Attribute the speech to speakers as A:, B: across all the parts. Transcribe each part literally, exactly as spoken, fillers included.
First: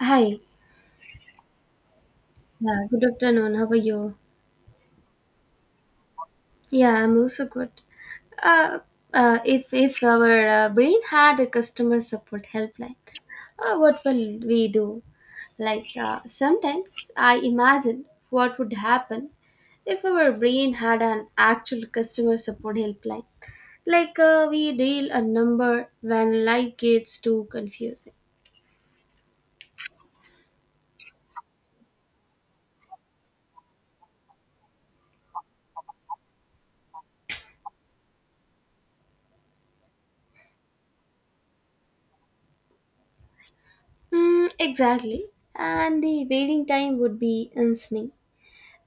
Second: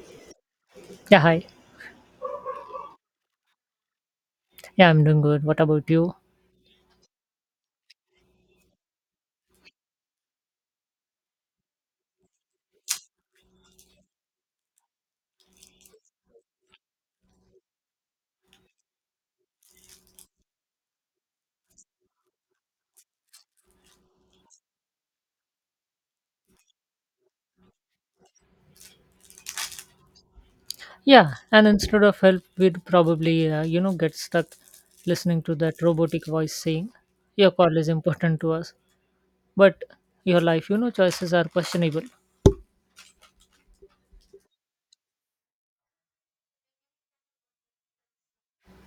A: Hi.
B: Yeah, hi.
A: Yeah, good afternoon. How are you?
B: Yeah, I'm doing good. What about you?
A: Yeah, I'm also good. Uh, uh, if if our uh, brain had a customer support helpline, uh, what will we do? Like uh, sometimes I imagine what would happen if our brain had an actual customer support helpline. Like uh, we dial a number when life gets too confusing.
B: Yeah, and instead of help, we'd probably, uh, you know, get stuck listening to that robotic voice saying, your call is important to us, but your life, you know, choices are questionable.
A: Mm, exactly. And the waiting time would be insane.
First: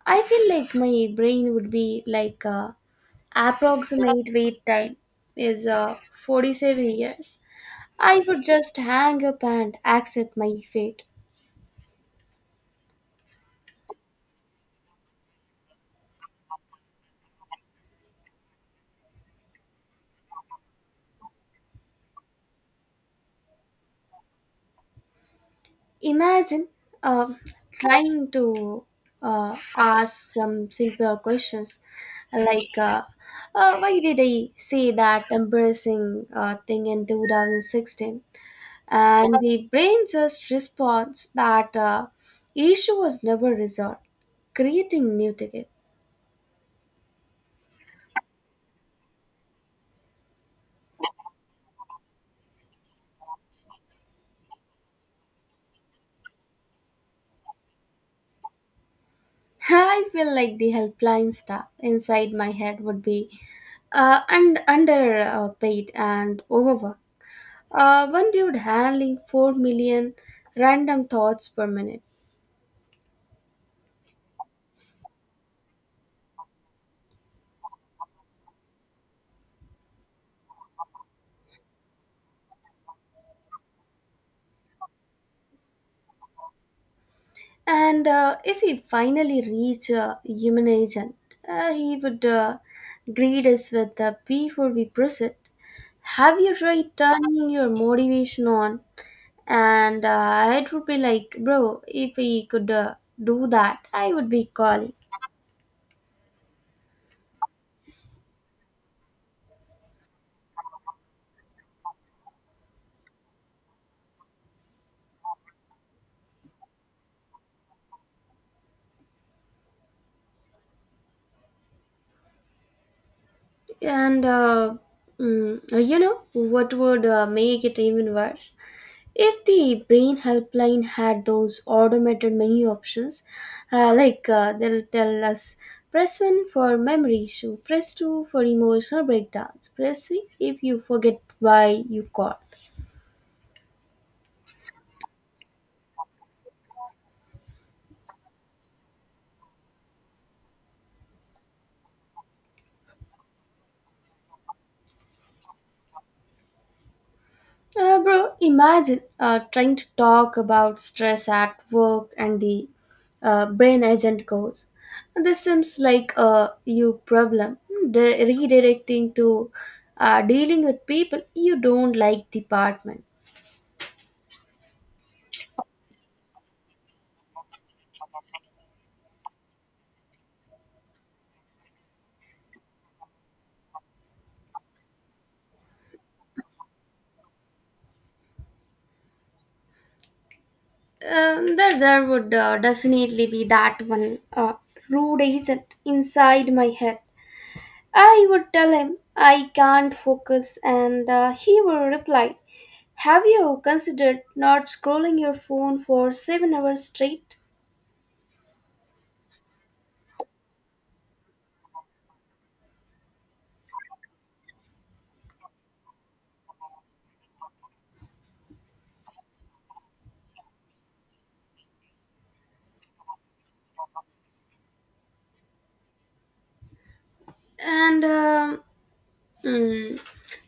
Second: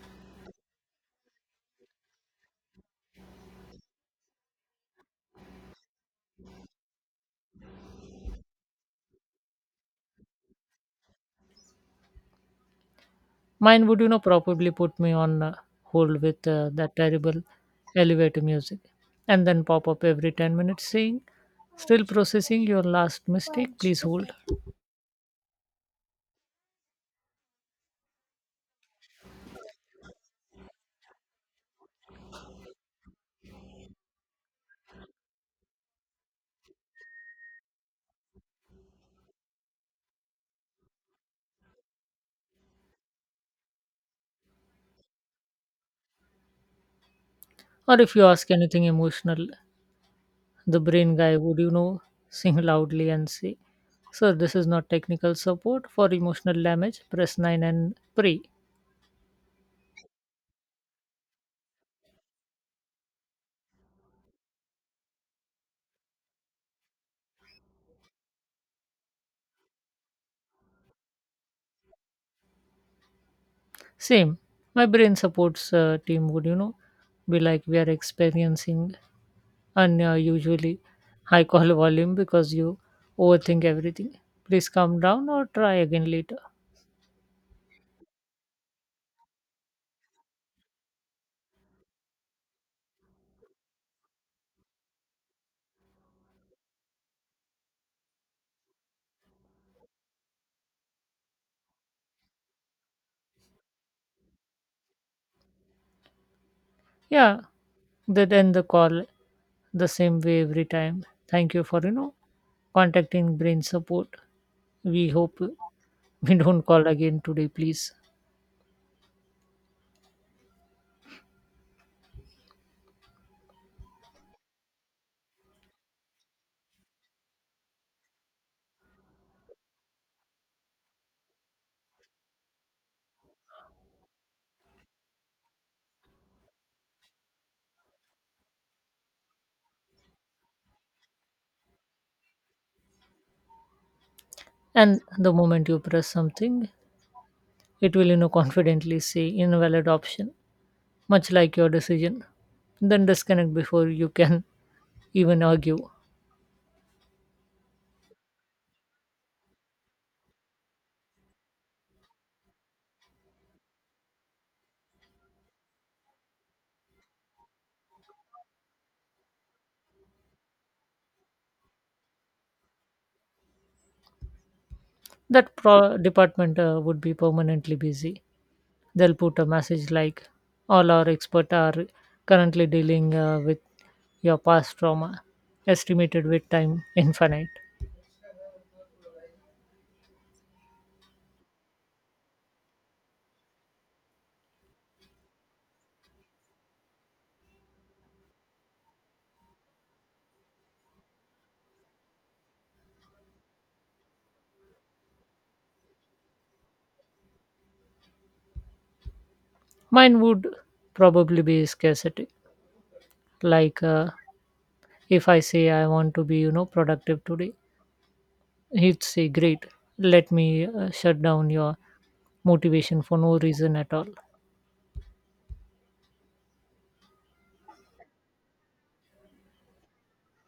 A: I feel like my brain would be like uh, approximate wait time is uh, forty-seven years. I would just hang up and accept my fate.
B: Mine would, you know, probably put me on uh, hold with uh, that terrible elevator music, and then pop up every ten minutes saying, still processing your last mistake, please hold.
A: Imagine uh, trying to uh, ask some simpler questions like uh, uh, why did I say that embarrassing uh, thing in twenty sixteen? And the brain just responds that uh, issue was never resolved, creating new ticket.
B: Or if you ask anything emotional, the brain guy would, you know, sing loudly and say, sir, this is not technical support for emotional damage. Press nine and pray.
A: I feel like the helpline staff inside my head would be uh, and underpaid and overworked. Uh, one dude handling four million random thoughts per minute.
B: Same. My brain supports uh, team would, you know, be like, we are experiencing unusually high call volume because you overthink everything. Please calm down or try again later.
A: And uh, if he finally reached a human agent, uh, he would uh, greet us with uh, before we proceed. Have you tried turning your motivation on? And uh, it would be like, bro, if he could uh, do that, I would be calling.
B: Yeah, they end the call the same way every time. Thank you for, you know, contacting brain support. We hope we don't call again today, please.
A: And uh, mm, uh, you know what would uh, make it even worse? If the brain helpline had those automated menu options, uh, like uh, they'll tell us press one for memory issue, press two for emotional breakdowns, press three if you forget why you called.
B: And the moment you press something, it will you know confidently say invalid option, much like your decision, then disconnect before you can even argue.
A: Uh, bro, imagine uh, trying to talk about stress at work and the uh, brain agent goes. This seems like a you problem. They're redirecting to uh, dealing with people you don't like department.
B: That pro- department uh, would be permanently busy. They'll put a message like, all our experts are currently dealing uh, with your past trauma, estimated with time infinite.
A: Um, there, there would uh, definitely be that one uh, rude agent inside my head. I would tell him I can't focus, and uh, he would reply, have you considered not scrolling your phone for seven hours straight?
B: Mine would probably be scarcity. Like, uh, if I say I want to be you know productive today, he'd say, great, let me uh, shut down your motivation for no reason at all.
A: And um, mm,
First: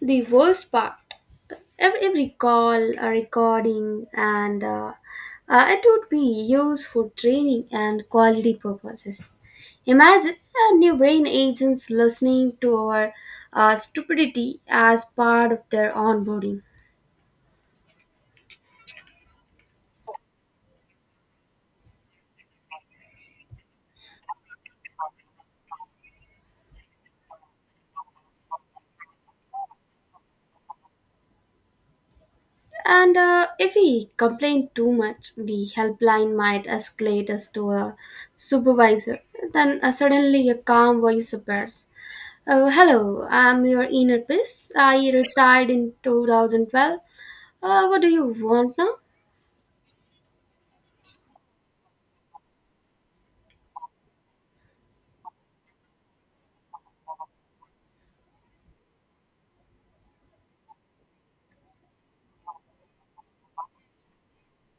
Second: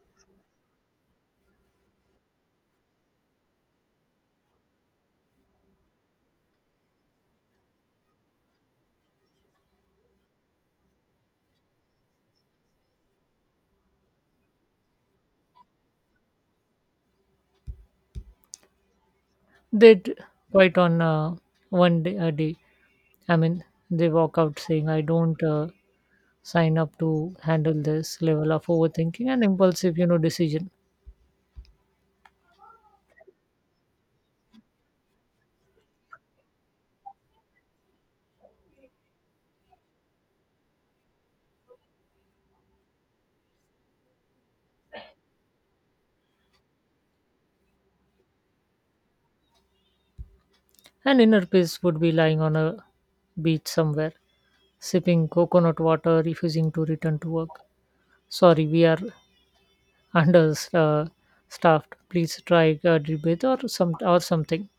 A: the worst part every, every call, a recording, and uh, uh, it would be used for training and quality purposes. Imagine a new brain agents listening to our uh, stupidity as part of their onboarding.
B: They'd quite on uh, one day a day. I mean, they walk out saying, I don't uh, sign up to handle this level of overthinking and impulsive you know decision.
A: And uh, if we complain too much, the helpline might escalate us to a supervisor. Then uh, suddenly a calm voice appears. Oh, hello, I'm your inner peace. I retired in two thousand twelve. Uh, what do you want now?
B: And inner peace would be lying on a beach somewhere, sipping coconut water, refusing to return to work. Sorry, we are under uh, uh, staffed, please try uh, rebate or some or something.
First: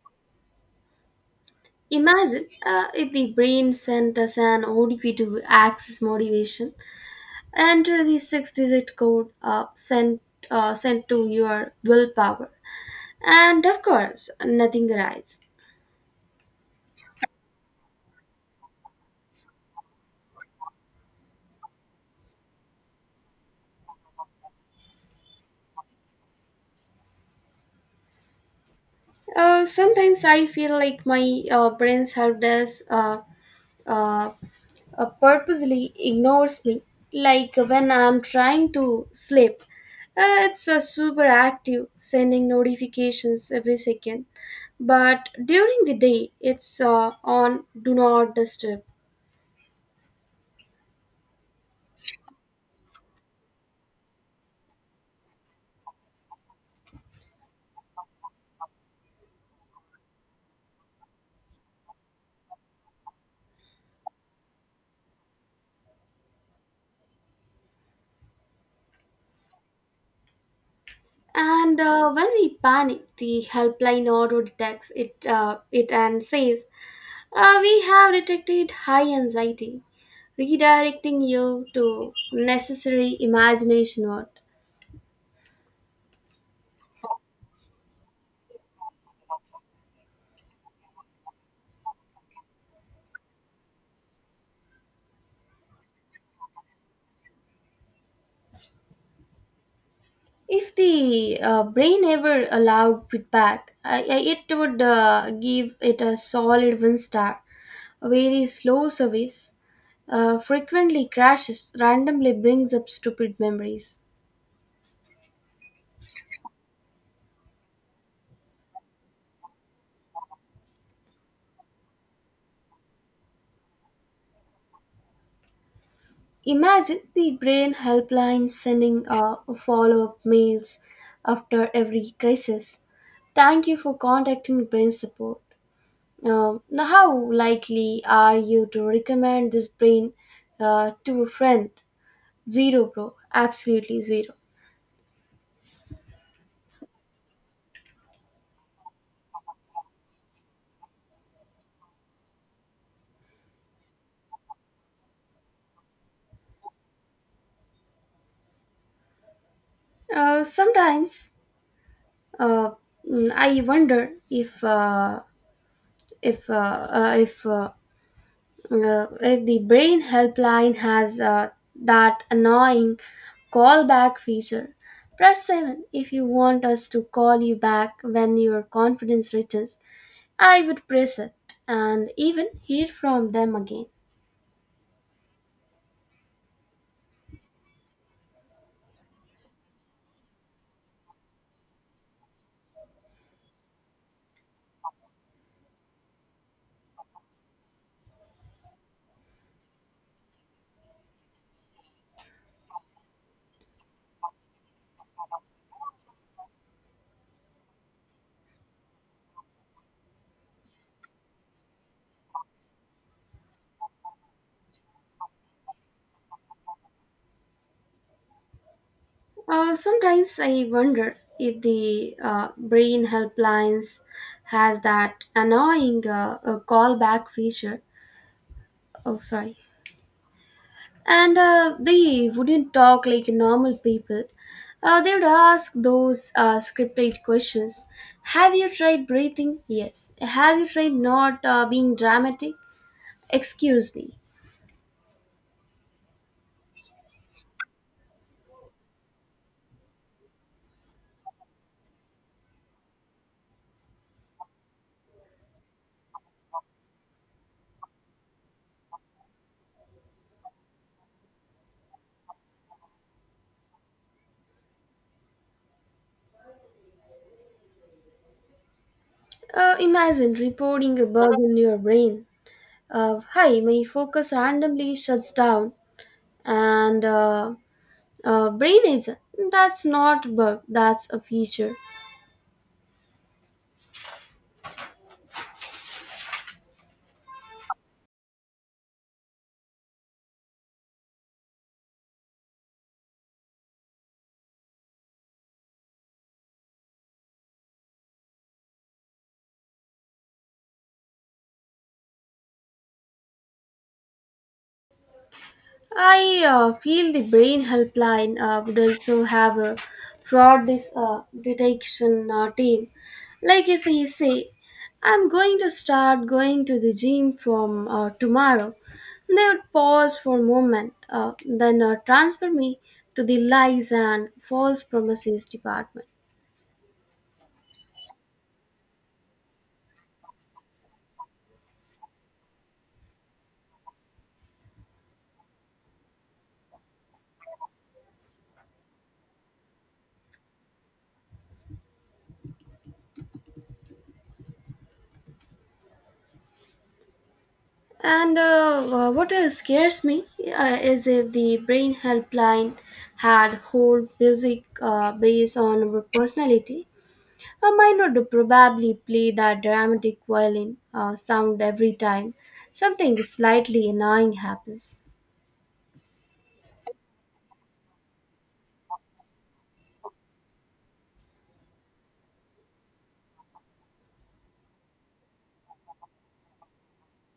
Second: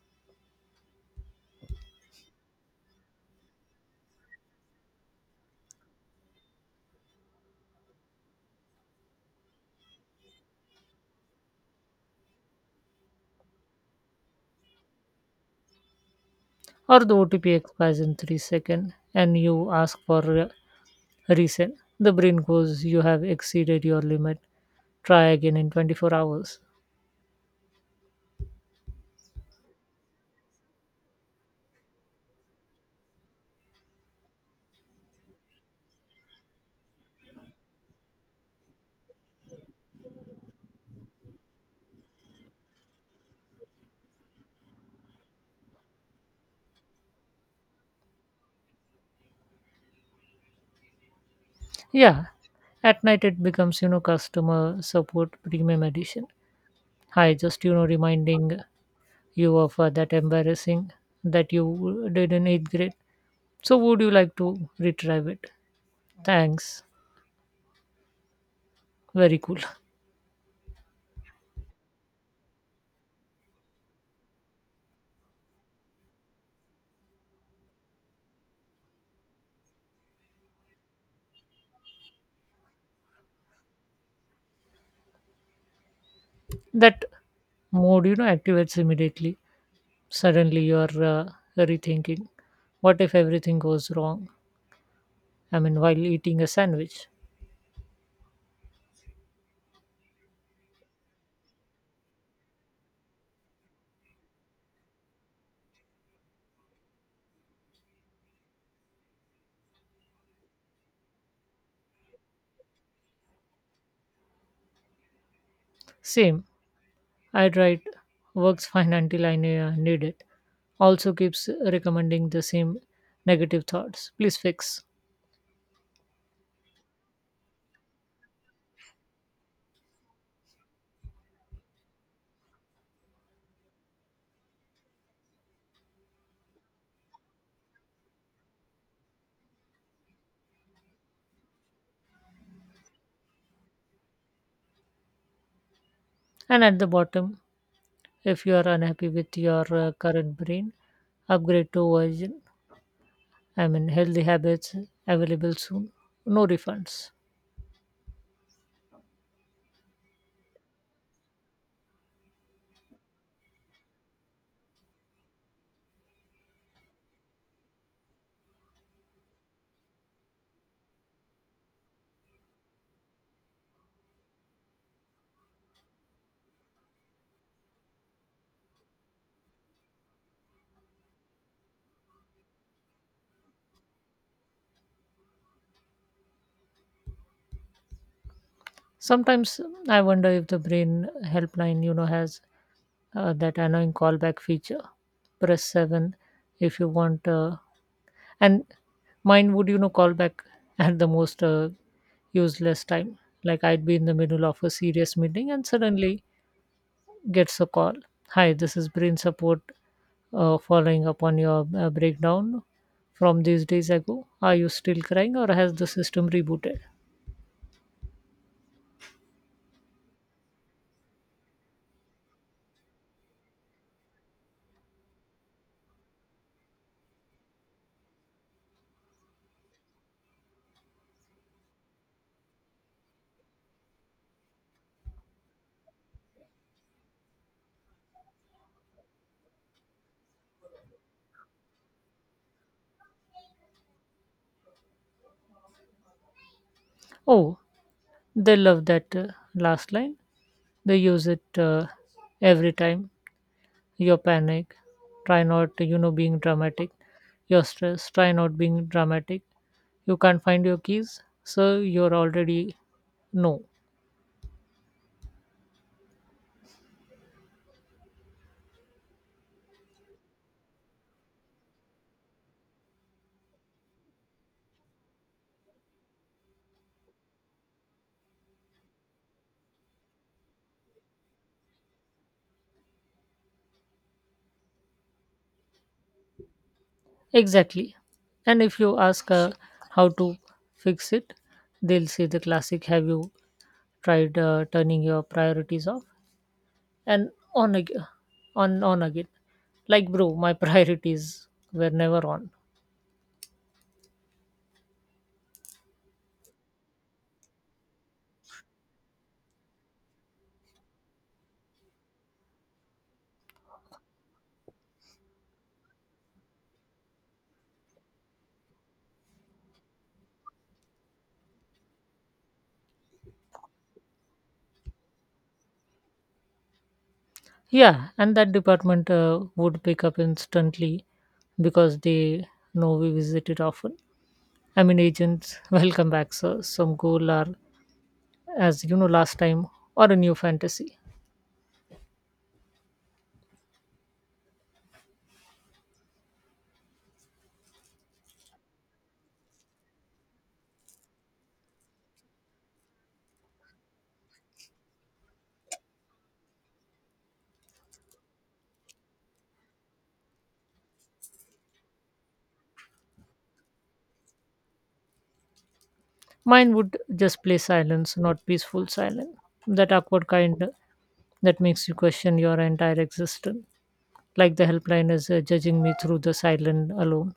A: Imagine uh, if the brain sent us an O D P to access motivation. Enter the six-digit code uh, sent uh, sent to your willpower, and of course, nothing arrives.
B: Or the OTP expires in three seconds, and you ask for uh, reset. The brain goes, you have exceeded your limit, try again in twenty-four hours.
A: Uh, sometimes I feel like my uh, brain's help desk uh, uh, uh, purposely ignores me, like when I'm trying to sleep. Uh, it's uh, super active, sending notifications every second. But during the day, it's uh, on Do Not Disturb.
B: Yeah, at night it becomes you know customer support premium edition. Hi, just you know reminding you of uh, that embarrassing that you did in eighth grade. So would you like to retrieve it? Thanks. Very cool.
A: And uh, when we panic, the helpline auto detects it, uh, it and says, uh, we have detected high anxiety, redirecting you to necessary imagination work.
B: That mode you know activates immediately. Suddenly you are uh, rethinking, what if everything goes wrong? I mean, while eating a sandwich.
A: If the uh, brain ever allowed feedback, I, I, it would uh, give it a solid one star. A very slow service uh, frequently crashes, randomly brings up stupid memories.
B: Same. I tried. Works fine until i ne- uh, need it. Also keeps recommending the same negative thoughts, please fix.
A: Imagine the brain helpline sending uh, follow up mails after every crisis. Thank you for contacting brain support. Um, now, how likely are you to recommend this brain uh, to a friend? Zero, bro. Absolutely zero.
B: And at the bottom, if you are unhappy with your uh, current brain, upgrade to version, I mean, healthy habits. Available soon. No refunds.
A: Uh, sometimes uh, mm, I wonder if uh, if uh, uh, if uh, uh, if the brain helpline has uh, that annoying callback feature. Press seven if you want us to call you back when your confidence returns. I would press it and even hear from them again.
B: Sometimes I wonder if the brain helpline you know has uh, that annoying callback feature. Press seven if you want. Uh, and mine would, you know, call back at the most uh, useless time. Like, I'd be in the middle of a serious meeting and suddenly gets a call. Hi, this is Brain Support, uh, following up on your uh, breakdown from these days ago. Are you still crying, or has the system rebooted?
A: Uh, sometimes I wonder if the uh, brain helplines has that annoying uh, uh, callback feature. Oh, sorry. And uh, they wouldn't talk like normal people. Uh, they would ask those uh, scripted questions. Have you tried breathing? Yes. Have you tried not uh, being dramatic? Excuse me.
B: Oh, they love that uh, last line. They use it uh, every time. Your panic, try not you know being dramatic. Your stress, try not being dramatic. You can't find your keys, so you're already no.
A: Uh, imagine reporting a bug in your brain. Uh, Hi, my focus randomly shuts down, and uh, uh, brain agent. That's not a bug. That's a feature.
B: Exactly. And if you ask uh, how to fix it, they'll say the classic, have you tried uh, turning your priorities off and on again. On on again. Like, bro, my priorities were never on.
A: I uh, feel the brain helpline uh, would also have a fraud dis- uh, detection uh, team. Like if he say, I'm going to start going to the gym from uh, tomorrow, they would pause for a moment, uh, then uh, transfer me to the lies and false promises department.
B: Yeah, and that department uh, would pick up instantly, because they know we visit it often. I mean, agents, welcome back, sir. Some goal are, as you know, last time, or a new fantasy.
A: And uh, uh, what uh, scares me uh, is if the brain helpline had whole music uh, based on our personality, a minor would probably play that dramatic violin uh, sound every time something slightly annoying happens.
B: Mine would just play silence, not peaceful silence. That awkward kind that makes you question your entire existence. Like, the helpline is uh, judging me through the silence alone.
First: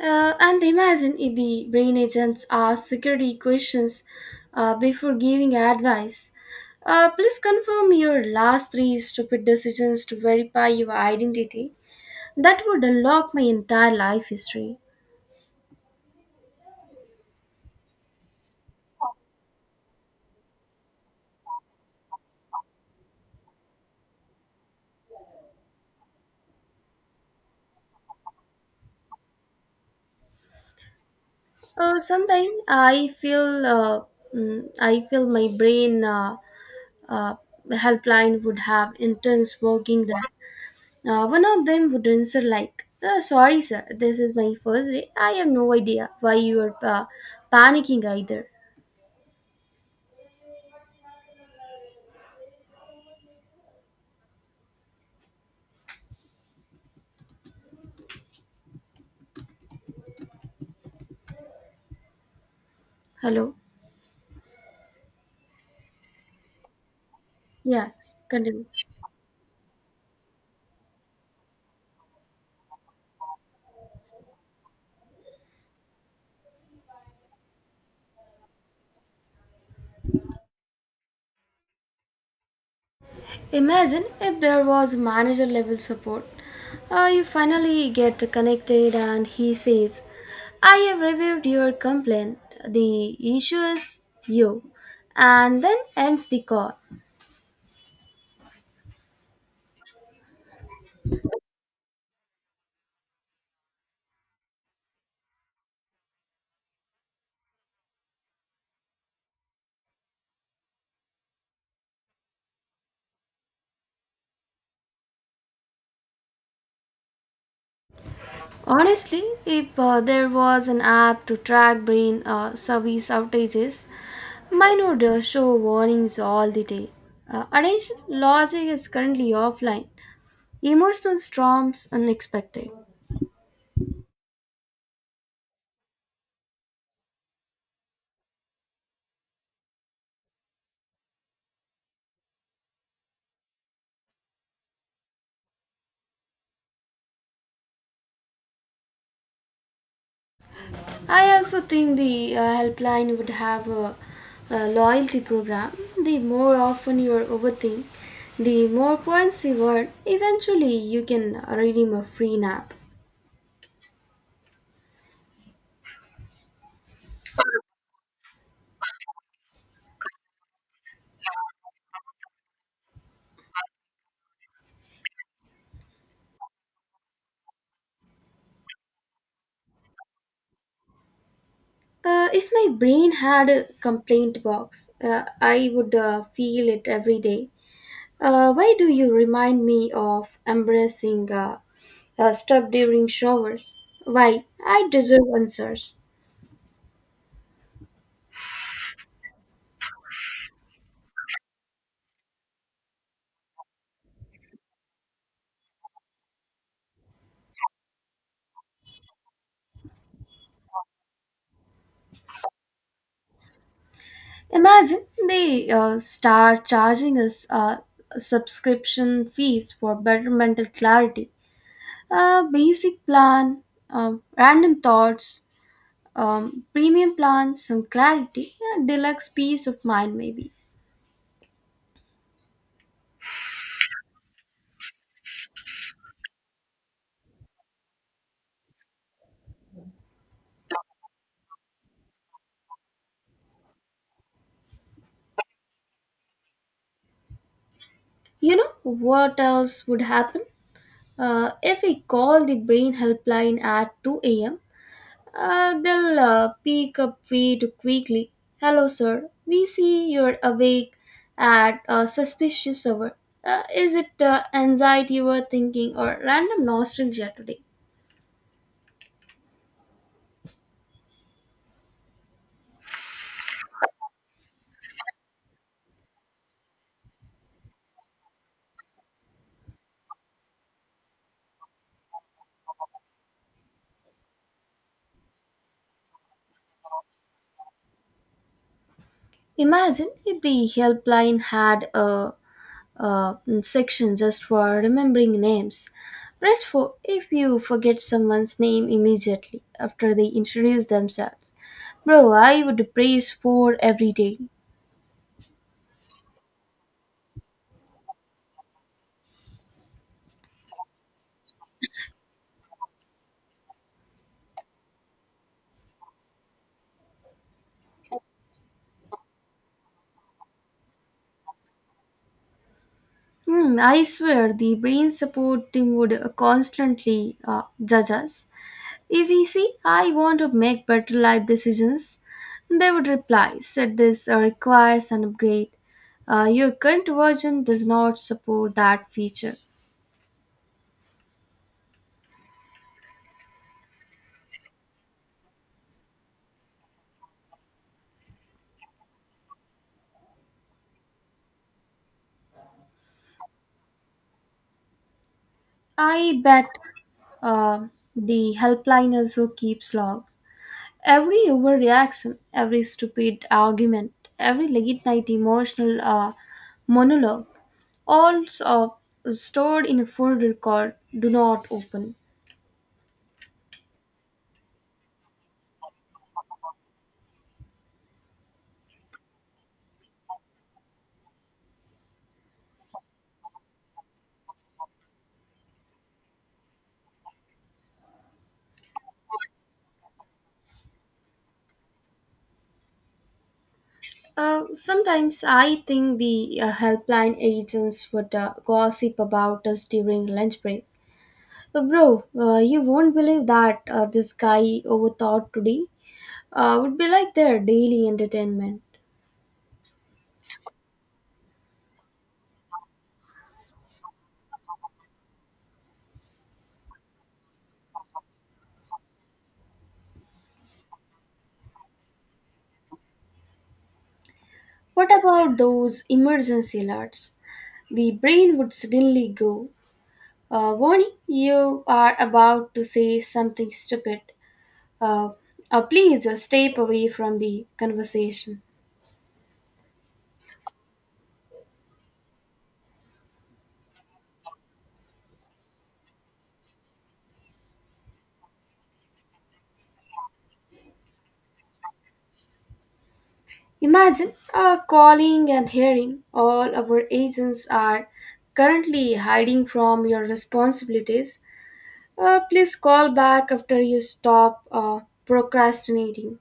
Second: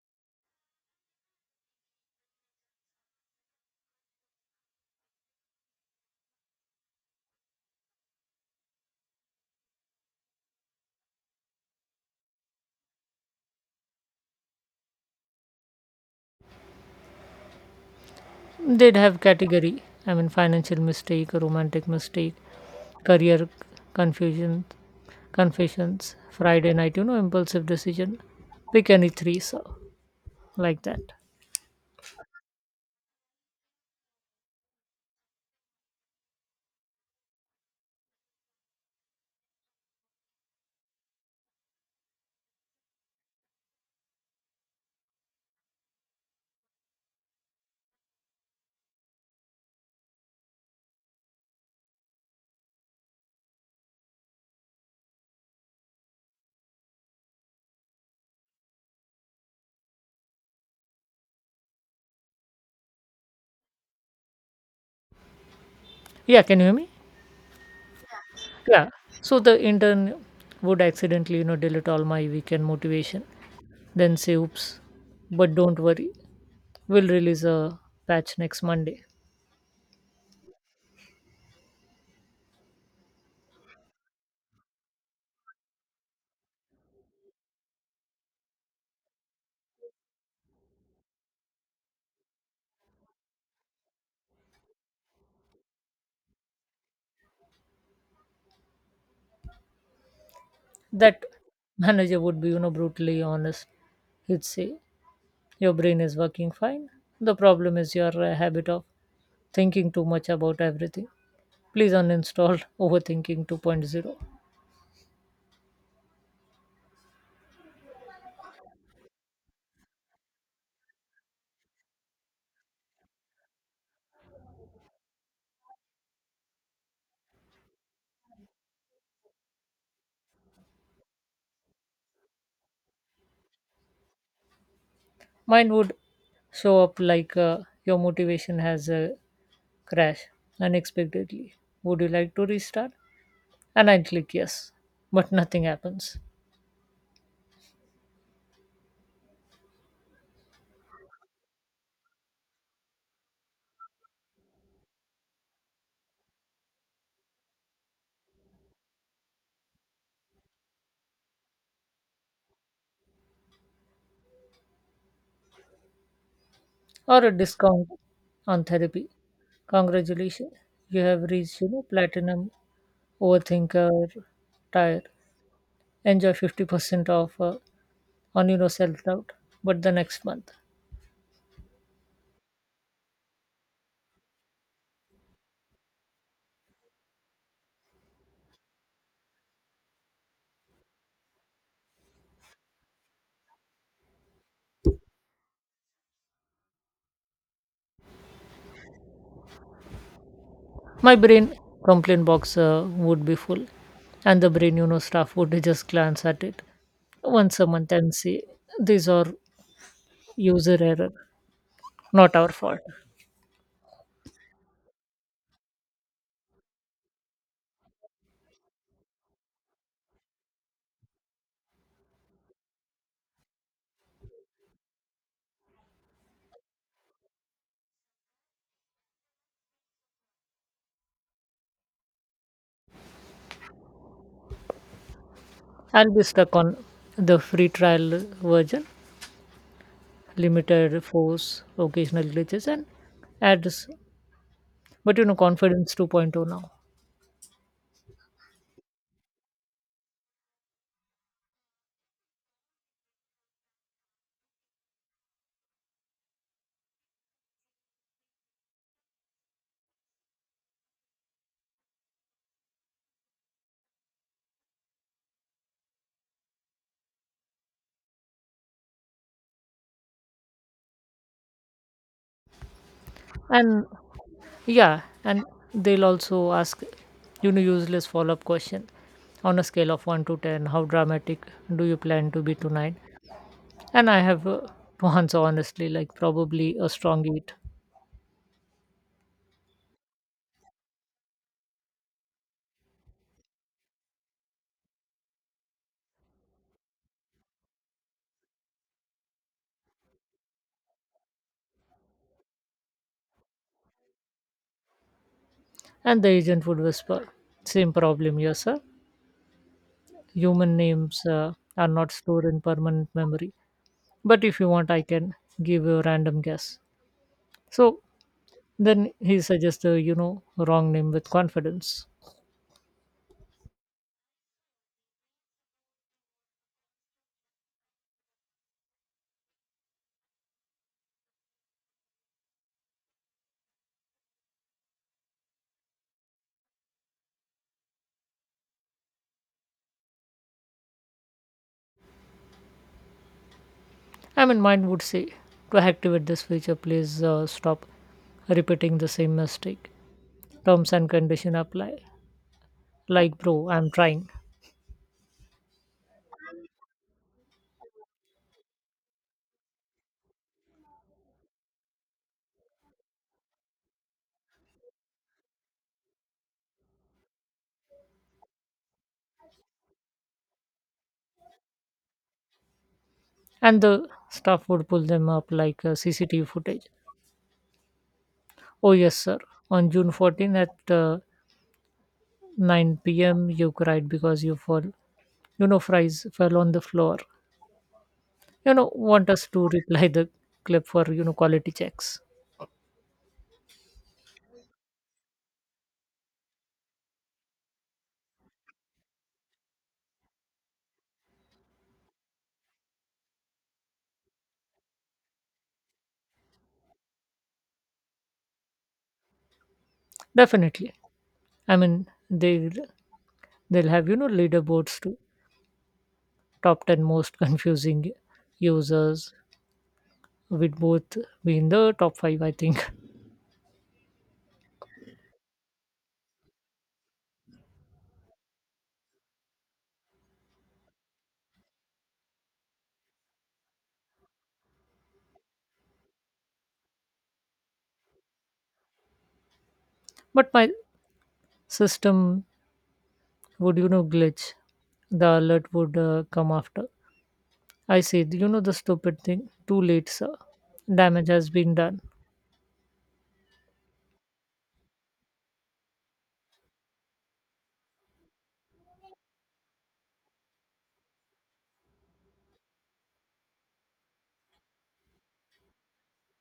A: Uh, and imagine if the brain agents ask security questions uh, before giving advice. Uh, please confirm your last three stupid decisions to verify your identity. That would unlock my entire life history.
B: They'd have category. I mean, financial mistake, romantic mistake, career confusion, confessions, Friday night, you know, impulsive decision. Pick any three, so like that.
A: Uh, sometimes I feel uh, mm, I feel my brain uh, uh, helpline would have interns working there. Uh, one of them would answer like, uh, "Sorry, sir, this is my first day. I have no idea why you are uh, panicking either." Hello.
B: Yeah, can you hear me?
A: Yes. Continue.
B: Yeah. So the intern would accidentally, you know, delete all my weekend motivation, then say, oops, but don't worry, we'll release a patch next Monday.
A: Imagine if there was manager level support. Uh, you finally get connected and he says, I have reviewed your complaint. The issue is you. And then ends the call.
B: That manager would be, you know, brutally honest. He'd say, your brain is working fine. The problem is your uh, habit of thinking too much about everything. Please uninstall Overthinking 2.0.
A: Honestly, if uh, there was an app to track brain uh, service outages, mine would uh, show warnings all the day. Uh, attention, logic is currently offline. Emotional storms unexpected.
B: Mine would show up like, uh, your motivation has uh, crashed unexpectedly. Would you like to restart? And I click yes, but nothing happens.
A: I also think the uh, helpline would have a, a loyalty program. The more often you overthink, the more points you earn. Eventually, you can redeem a free nap.
B: Or a discount on therapy. Congratulations, you have reached you know platinum overthinker tire. Enjoy fifty percent off uh, on your self doubt, but the next month.
A: Uh, if my brain had a complaint box, uh, I would uh, feel it every day. Uh, why do you remind me of embracing uh, uh, stuff during showers? Why? I deserve answers.
B: My brain complaint box uh, would be full, and the brain you know staff would just glance at it once a month and say, these are user error, not our fault.
A: Imagine they uh, start charging us uh, subscription fees for better mental clarity, a basic plan, um, random thoughts, um, premium plan, some clarity, and deluxe peace of mind, maybe.
B: I'll be stuck on the free trial version, limited force, occasional glitches and ads. But you know confidence 2.0 now.
A: You know what else would happen? Uh, if we call the brain helpline at two a m, Uh, they'll uh, pick up way too quickly. Hello, sir. We see you're awake at a suspicious hour. Uh, is it uh, anxiety you were thinking or random nostalgia today?
B: And yeah and they'll also ask you know useless follow-up question. On a scale of one to ten, how dramatic do you plan to be tonight? And I have uh, once, honestly, like probably a strong eat.
A: Imagine if the helpline had a, a mm, section just for remembering names. Press four if you forget someone's name immediately after they introduce themselves. Bro, I would praise four every day.
B: And the agent would whisper, same problem here, sir. Human names uh, are not stored in permanent memory. But if you want, I can give you a random guess. So then he suggests a, you know, wrong name with confidence.
A: Hmm, I swear the brain supporting would uh, constantly uh, judge us. If we say, I want to make better life decisions, they would reply, said this uh, requires an upgrade. Uh, your current version does not support that feature.
B: I mean, mine would say, to activate this feature, please uh, stop repeating the same mistake. Terms and condition apply. Like, bro, I'm trying.
A: I bet uh, the helpline also keeps logs. Every overreaction, every stupid argument, every late night emotional uh, monologue. All so- Stored in a folder called Do not open.
B: And the staff would pull them up like uh, C C T V footage. Oh, yes, sir. On June fourteenth at uh, nine p m, you cried because you fall. You know, fries fell on the floor. You know, want us to reply the clip for you know quality checks?
A: Uh, sometimes I think the uh, helpline agents would uh, gossip about us during lunch break. Uh, bro, uh, you won't believe that uh, this guy overthought today uh, would be like their daily entertainment.
B: Definitely. I mean, they they'll have you know leaderboards to top ten most confusing users. We'd both be in the top five, I think.
A: What about those emergency alerts? The brain would suddenly go, uh, warning, you are about to say something stupid. Uh, uh, Please uh, step away from the conversation.
B: But my system would you know glitch. The alert would uh, come after I said, you know the stupid thing. Too late, sir. Damage has been done.
A: Imagine uh, calling and hearing all our agents are currently hiding from your responsibilities. Uh, please call back after you stop uh, procrastinating.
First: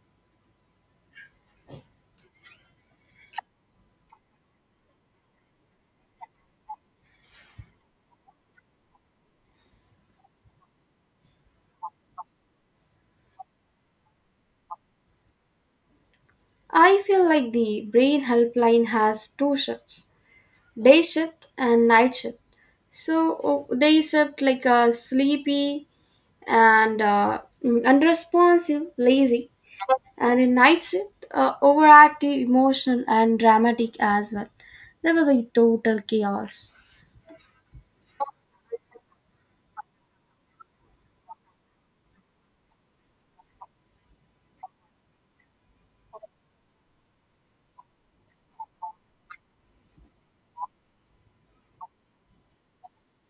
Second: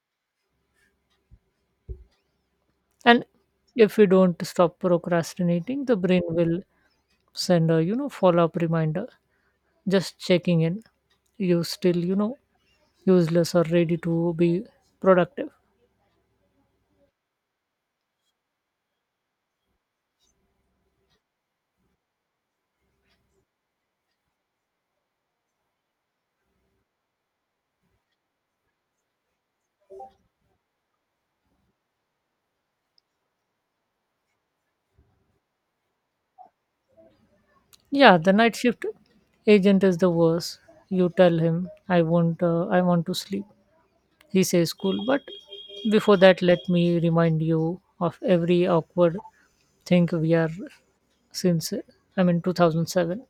B: And if we don't stop procrastinating, the brain will send a, you know, follow-up reminder. Just checking in. You still, you know, useless or ready to be productive.
A: I feel like the brain helpline has two shifts day shift and night shift. So, uh, day shift like a sleepy and uh, unresponsive, lazy and in night shift, uh, overactive, emotional, and dramatic as well. There will be total chaos.
B: Yeah, the night shift agent is the worst. You tell him, I want, uh, I want to sleep. He says, cool. But before that, let me remind you of every awkward thing we are since uh, I mean two thousand seven.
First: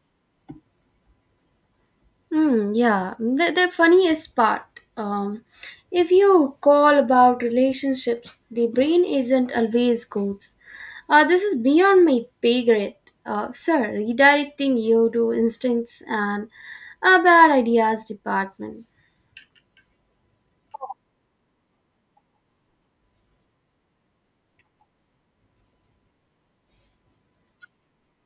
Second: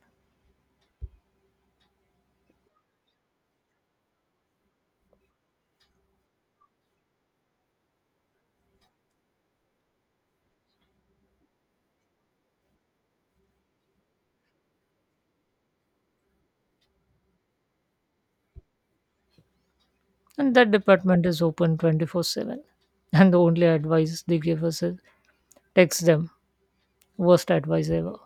A: Hmm, yeah, the, the funniest part. Um, if you call about relationships, the brain isn't always good. Uh, this is beyond my pay grade. Uh, sir, redirecting you to instincts and a bad ideas department.
B: And that department is open twenty-four seven. And the only advice they give us is, text them. Worst advice ever.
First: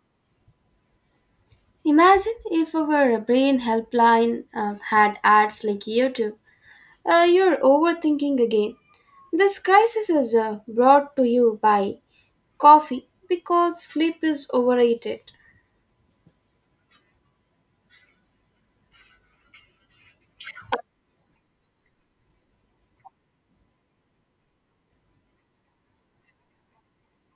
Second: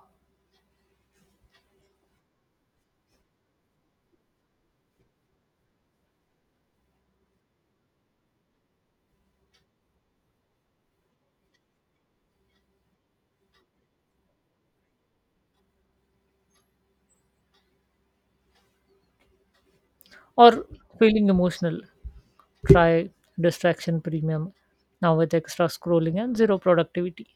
A: Imagine if our brain helpline uh, had ads like YouTube. Uh, you're overthinking again. This crisis is uh, brought to you by coffee because sleep is overrated.
B: Or, feeling emotional. Try distraction premium now, with extra scrolling and zero productivity.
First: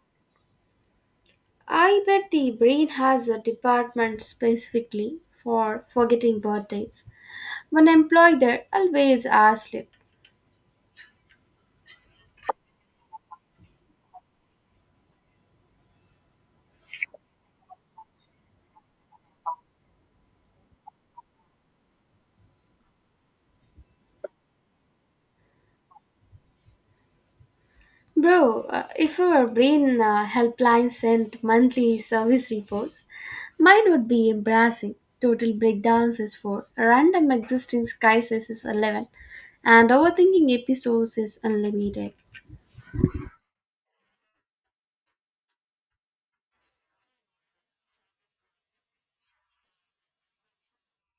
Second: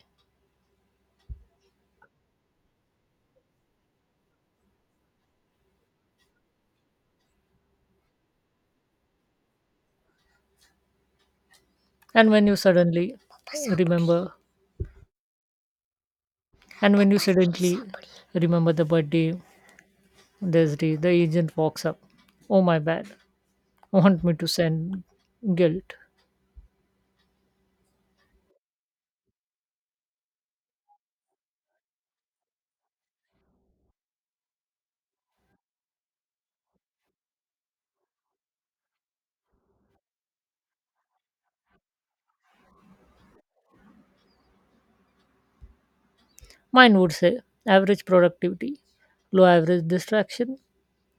A: I bet the brain has a department specifically for forgetting birthdays. One employee there always asks sleep.
B: And when you suddenly remember, and when you suddenly remember the birthday, there's the the agent walks up. Oh, my bad! Want me to send guilt?
A: Bro, uh, if your brain uh, helpline sent monthly service reports, mine would be embarrassing. Total breakdowns is four, random existence crisis is eleven, and overthinking episodes is unlimited.
B: Mine would say, average productivity low, average distraction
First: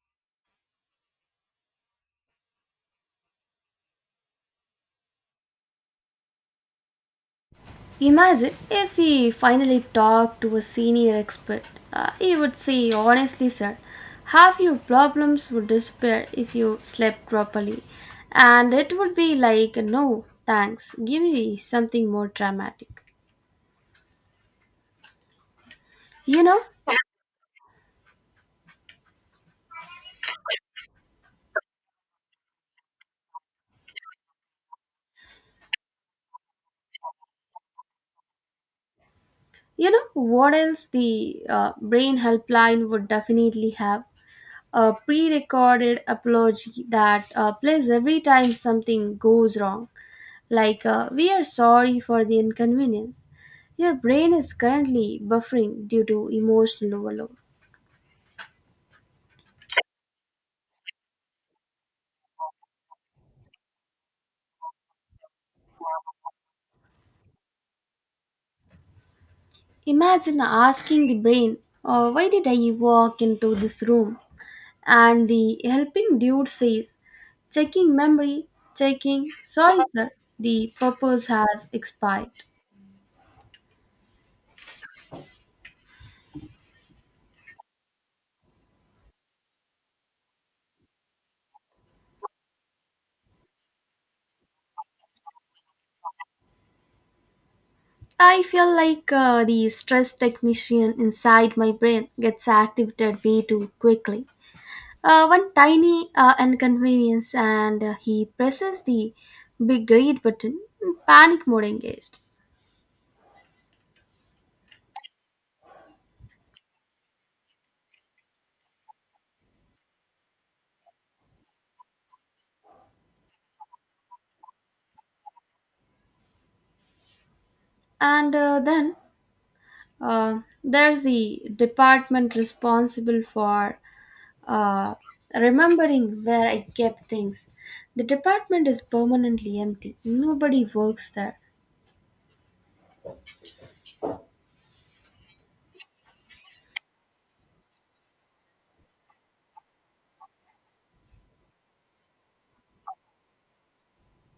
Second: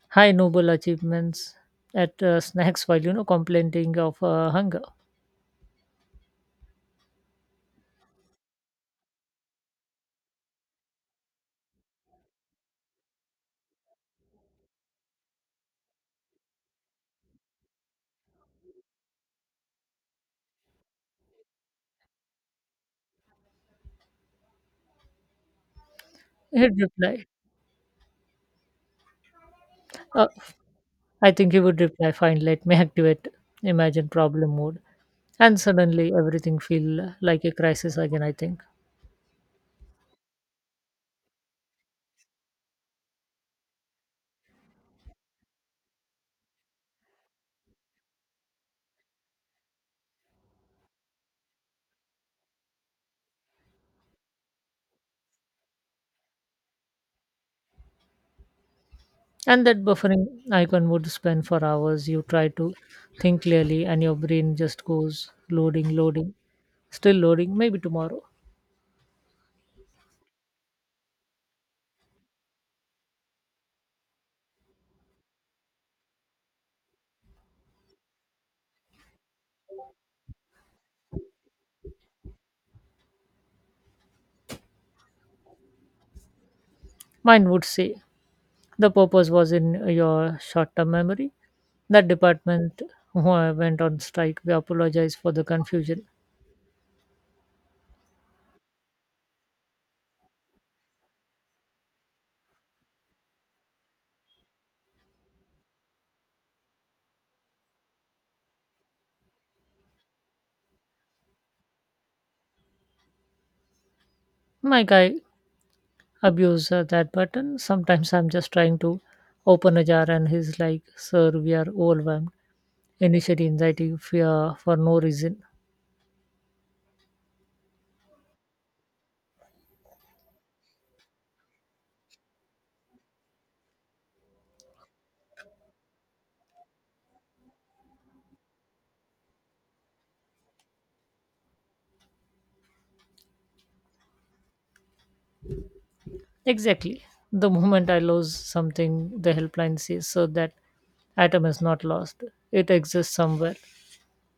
B: high, noble achievements at uh, snacks while you know complaining of uh, hunger.
A: Imagine if we finally talked to a senior expert. Uh, he would say, honestly, sir, half your problems would disappear if you slept properly. And it would be like, no, thanks, give me something more dramatic. You know,
B: He'd reply. Uh, I think he would reply, fine, let me activate imagine problem mode, and suddenly everything feel like a crisis again. I think.
A: you know what else the uh, brain helpline would definitely have a pre-recorded apology that uh, plays every time something goes wrong, like uh, "We are sorry for the inconvenience." Your brain is currently buffering due to emotional overload.
B: And that buffering icon would spend for hours. You try to think clearly, and your brain just goes, loading, loading, still loading. Maybe tomorrow.
A: Imagine asking the brain, uh, "Why did I walk into this room?" And the helping dude says, checking memory, checking, sorry sir, the purpose has expired.
B: Mine would say, the purpose was in your short term memory. That department who uh, went on strike, we apologize for the confusion.
A: I feel like uh, the stress technician inside my brain gets activated way too quickly. Uh, one tiny uh, inconvenience, and uh, he presses the big red button, panic mode engaged.
B: Mike, I abuse uh, that button. Sometimes I'm just trying to open a jar, and he's like, sir, we are overwhelmed. Initially, anxiety, fear for no reason.
A: And uh, then uh, there's the department responsible for uh, remembering where I kept things. The department is permanently empty, nobody works there.
B: Exactly. The moment I lose something, the helpline says, so that atom is not lost. It exists somewhere.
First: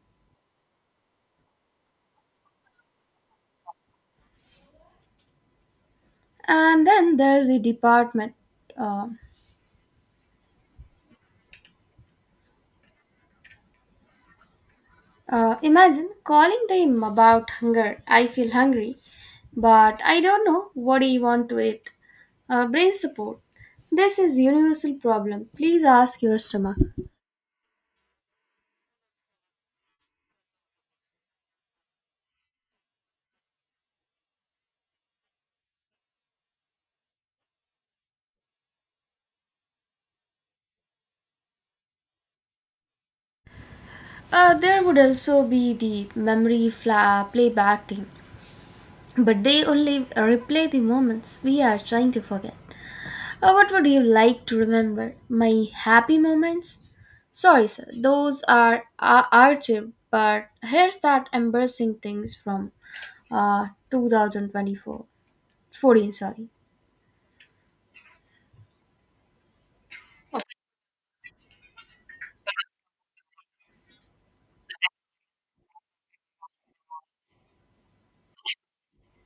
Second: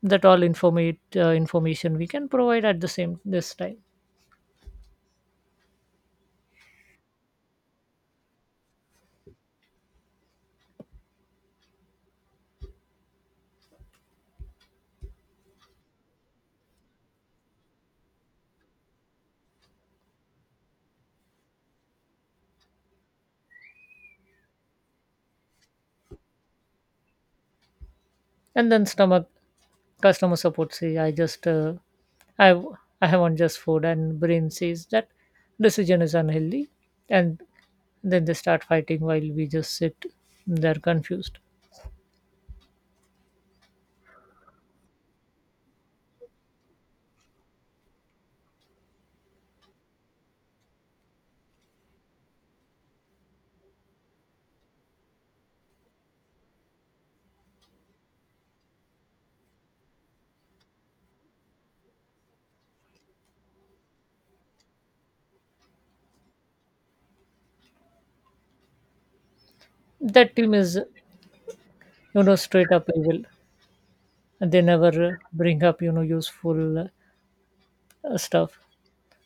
B: That all informate, uh, information we can provide at the same this time.
A: And then there's the department. Uh, uh, Imagine calling them about hunger. I feel hungry, but I don't know what I want to eat. Uh, brain support. This is universal problem. Please ask your stomach.
B: And then stomach customer support says, I just, uh, I, w- I want just food. And brain says that decision is unhealthy. And then they start fighting while we just sit there confused.
A: Uh, there would also be the memory fla- playback team, but they only replay the moments we are trying to forget. Uh, what would you like to remember? My happy moments? Sorry, sir, those are uh, archived, but here's that embarrassing things from uh, two thousand twenty-four. fourteen, sorry.
B: That team is, you know, straight up evil. They never uh, bring up, you know, useful uh, stuff.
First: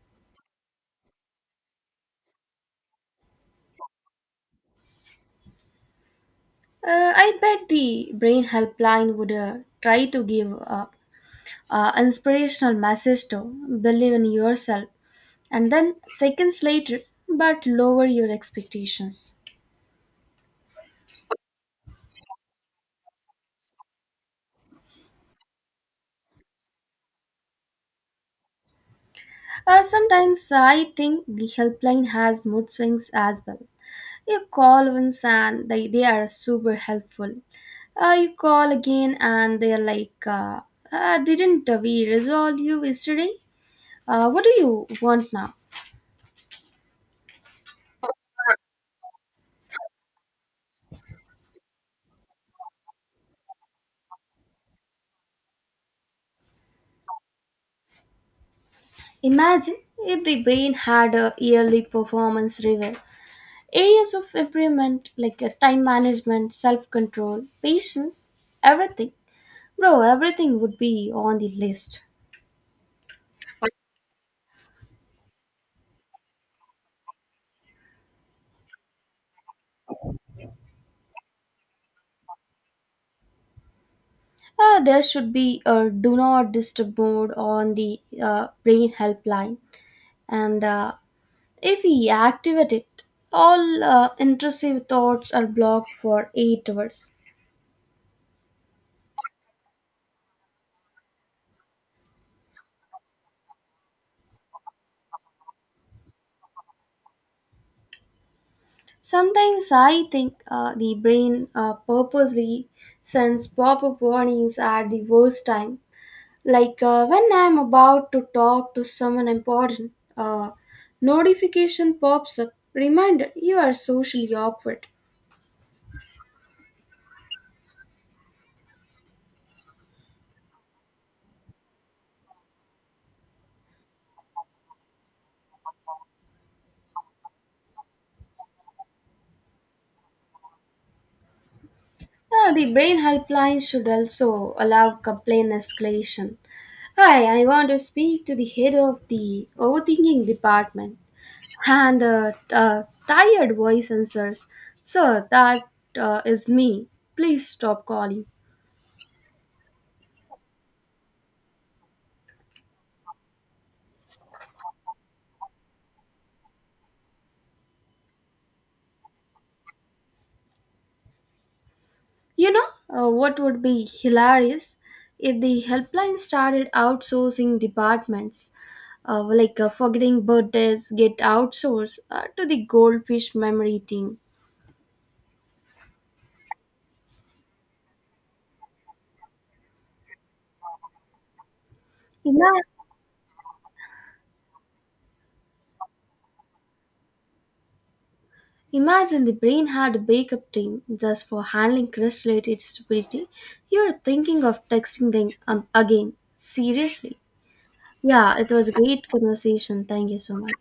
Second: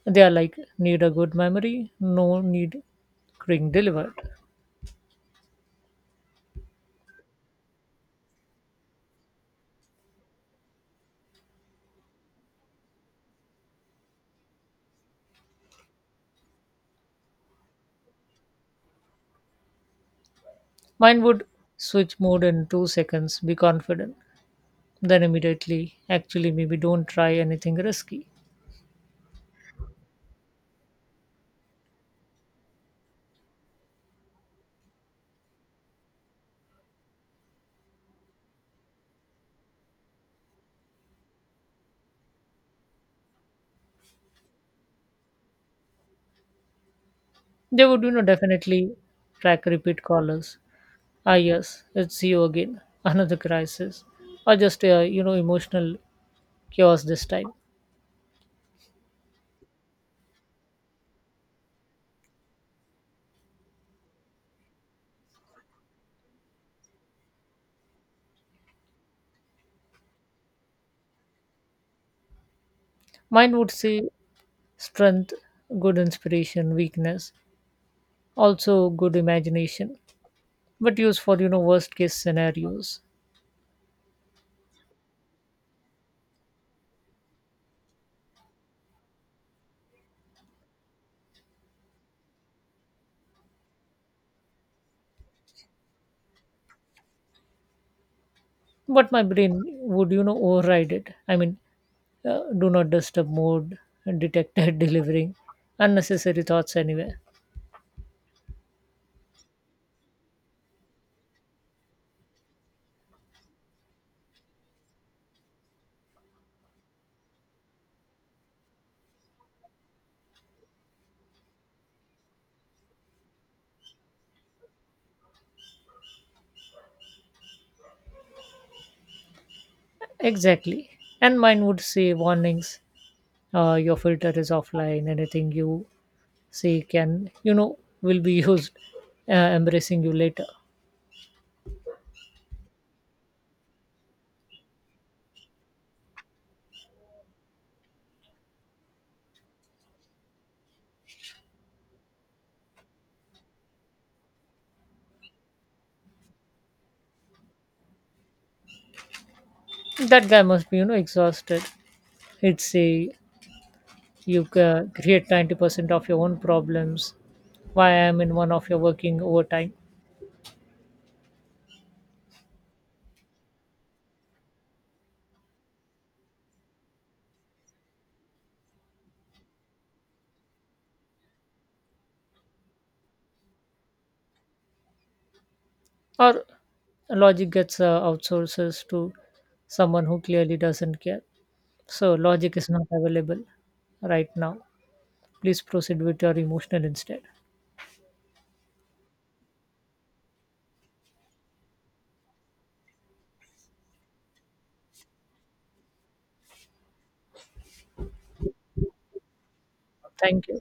B: They are like, need a good memory, no need ring delivered.
A: Uh, I bet the brain helpline would uh, try to give a uh, inspirational message to believe in yourself and then seconds later, but lower your expectations.
B: Mine would switch mode in two seconds. Be confident, then immediately, actually, maybe don't try anything risky.
A: Uh, sometimes I think the helpline has mood swings as well. You call once and they, they are super helpful. Uh, you call again and they are like, uh, uh, didn't we resolve you yesterday? Uh, what do you want now?
B: They would, you know, definitely track repeat callers. Ah, yes, it's you again. Another crisis, or just uh, you know, emotional chaos this time.
A: Imagine if the brain had a yearly performance review. Areas of improvement like uh, time management, self control, patience, everything. Bro, everything would be on the list.
B: Mine would say, strength, good inspiration, weakness, also good imagination, but used for you know worst case scenarios.
A: Uh, there should be a do not disturb mode on the uh, brain helpline and uh, if we activate it, all uh, intrusive thoughts are blocked for eight hours.
B: But my brain would you know override it. I mean, uh, do not disturb mode detected delivering unnecessary thoughts anywhere.
A: Sometimes I think uh, the brain uh, purposely sends pop up warnings at the worst time, like uh, when I'm about to talk to someone important, a notification pops up, reminder you are socially awkward.
B: Exactly, and mine would say, warnings, uh, your filter is offline. Anything you say can, you know will be used uh, embracing you later.
A: Uh, the brain helpline should also allow complaint escalation. Hi, I want to speak to the head of the overthinking department and a uh, uh, tired voice answers. Sir, that uh, is me. Please stop calling.
B: That guy must be you know exhausted. He'd say, you ca- create ninety percent of your own problems. Why, I'm in one of your working overtime.
A: You know uh, what would be hilarious if the helpline started outsourcing departments, uh, like uh, forgetting birthdays, get outsourced uh, to the goldfish memory team.
B: Or logic gets uh, outsources to someone who clearly doesn't care. So
A: Yeah.
B: logic is not available right now, please proceed with your emotional instead.
A: Imagine the brain had a backup team just for handling crush related stupidity. You're thinking of texting them um, again. Seriously. Yeah, it was a great conversation. Thank you so
B: Thank
A: much.
B: you.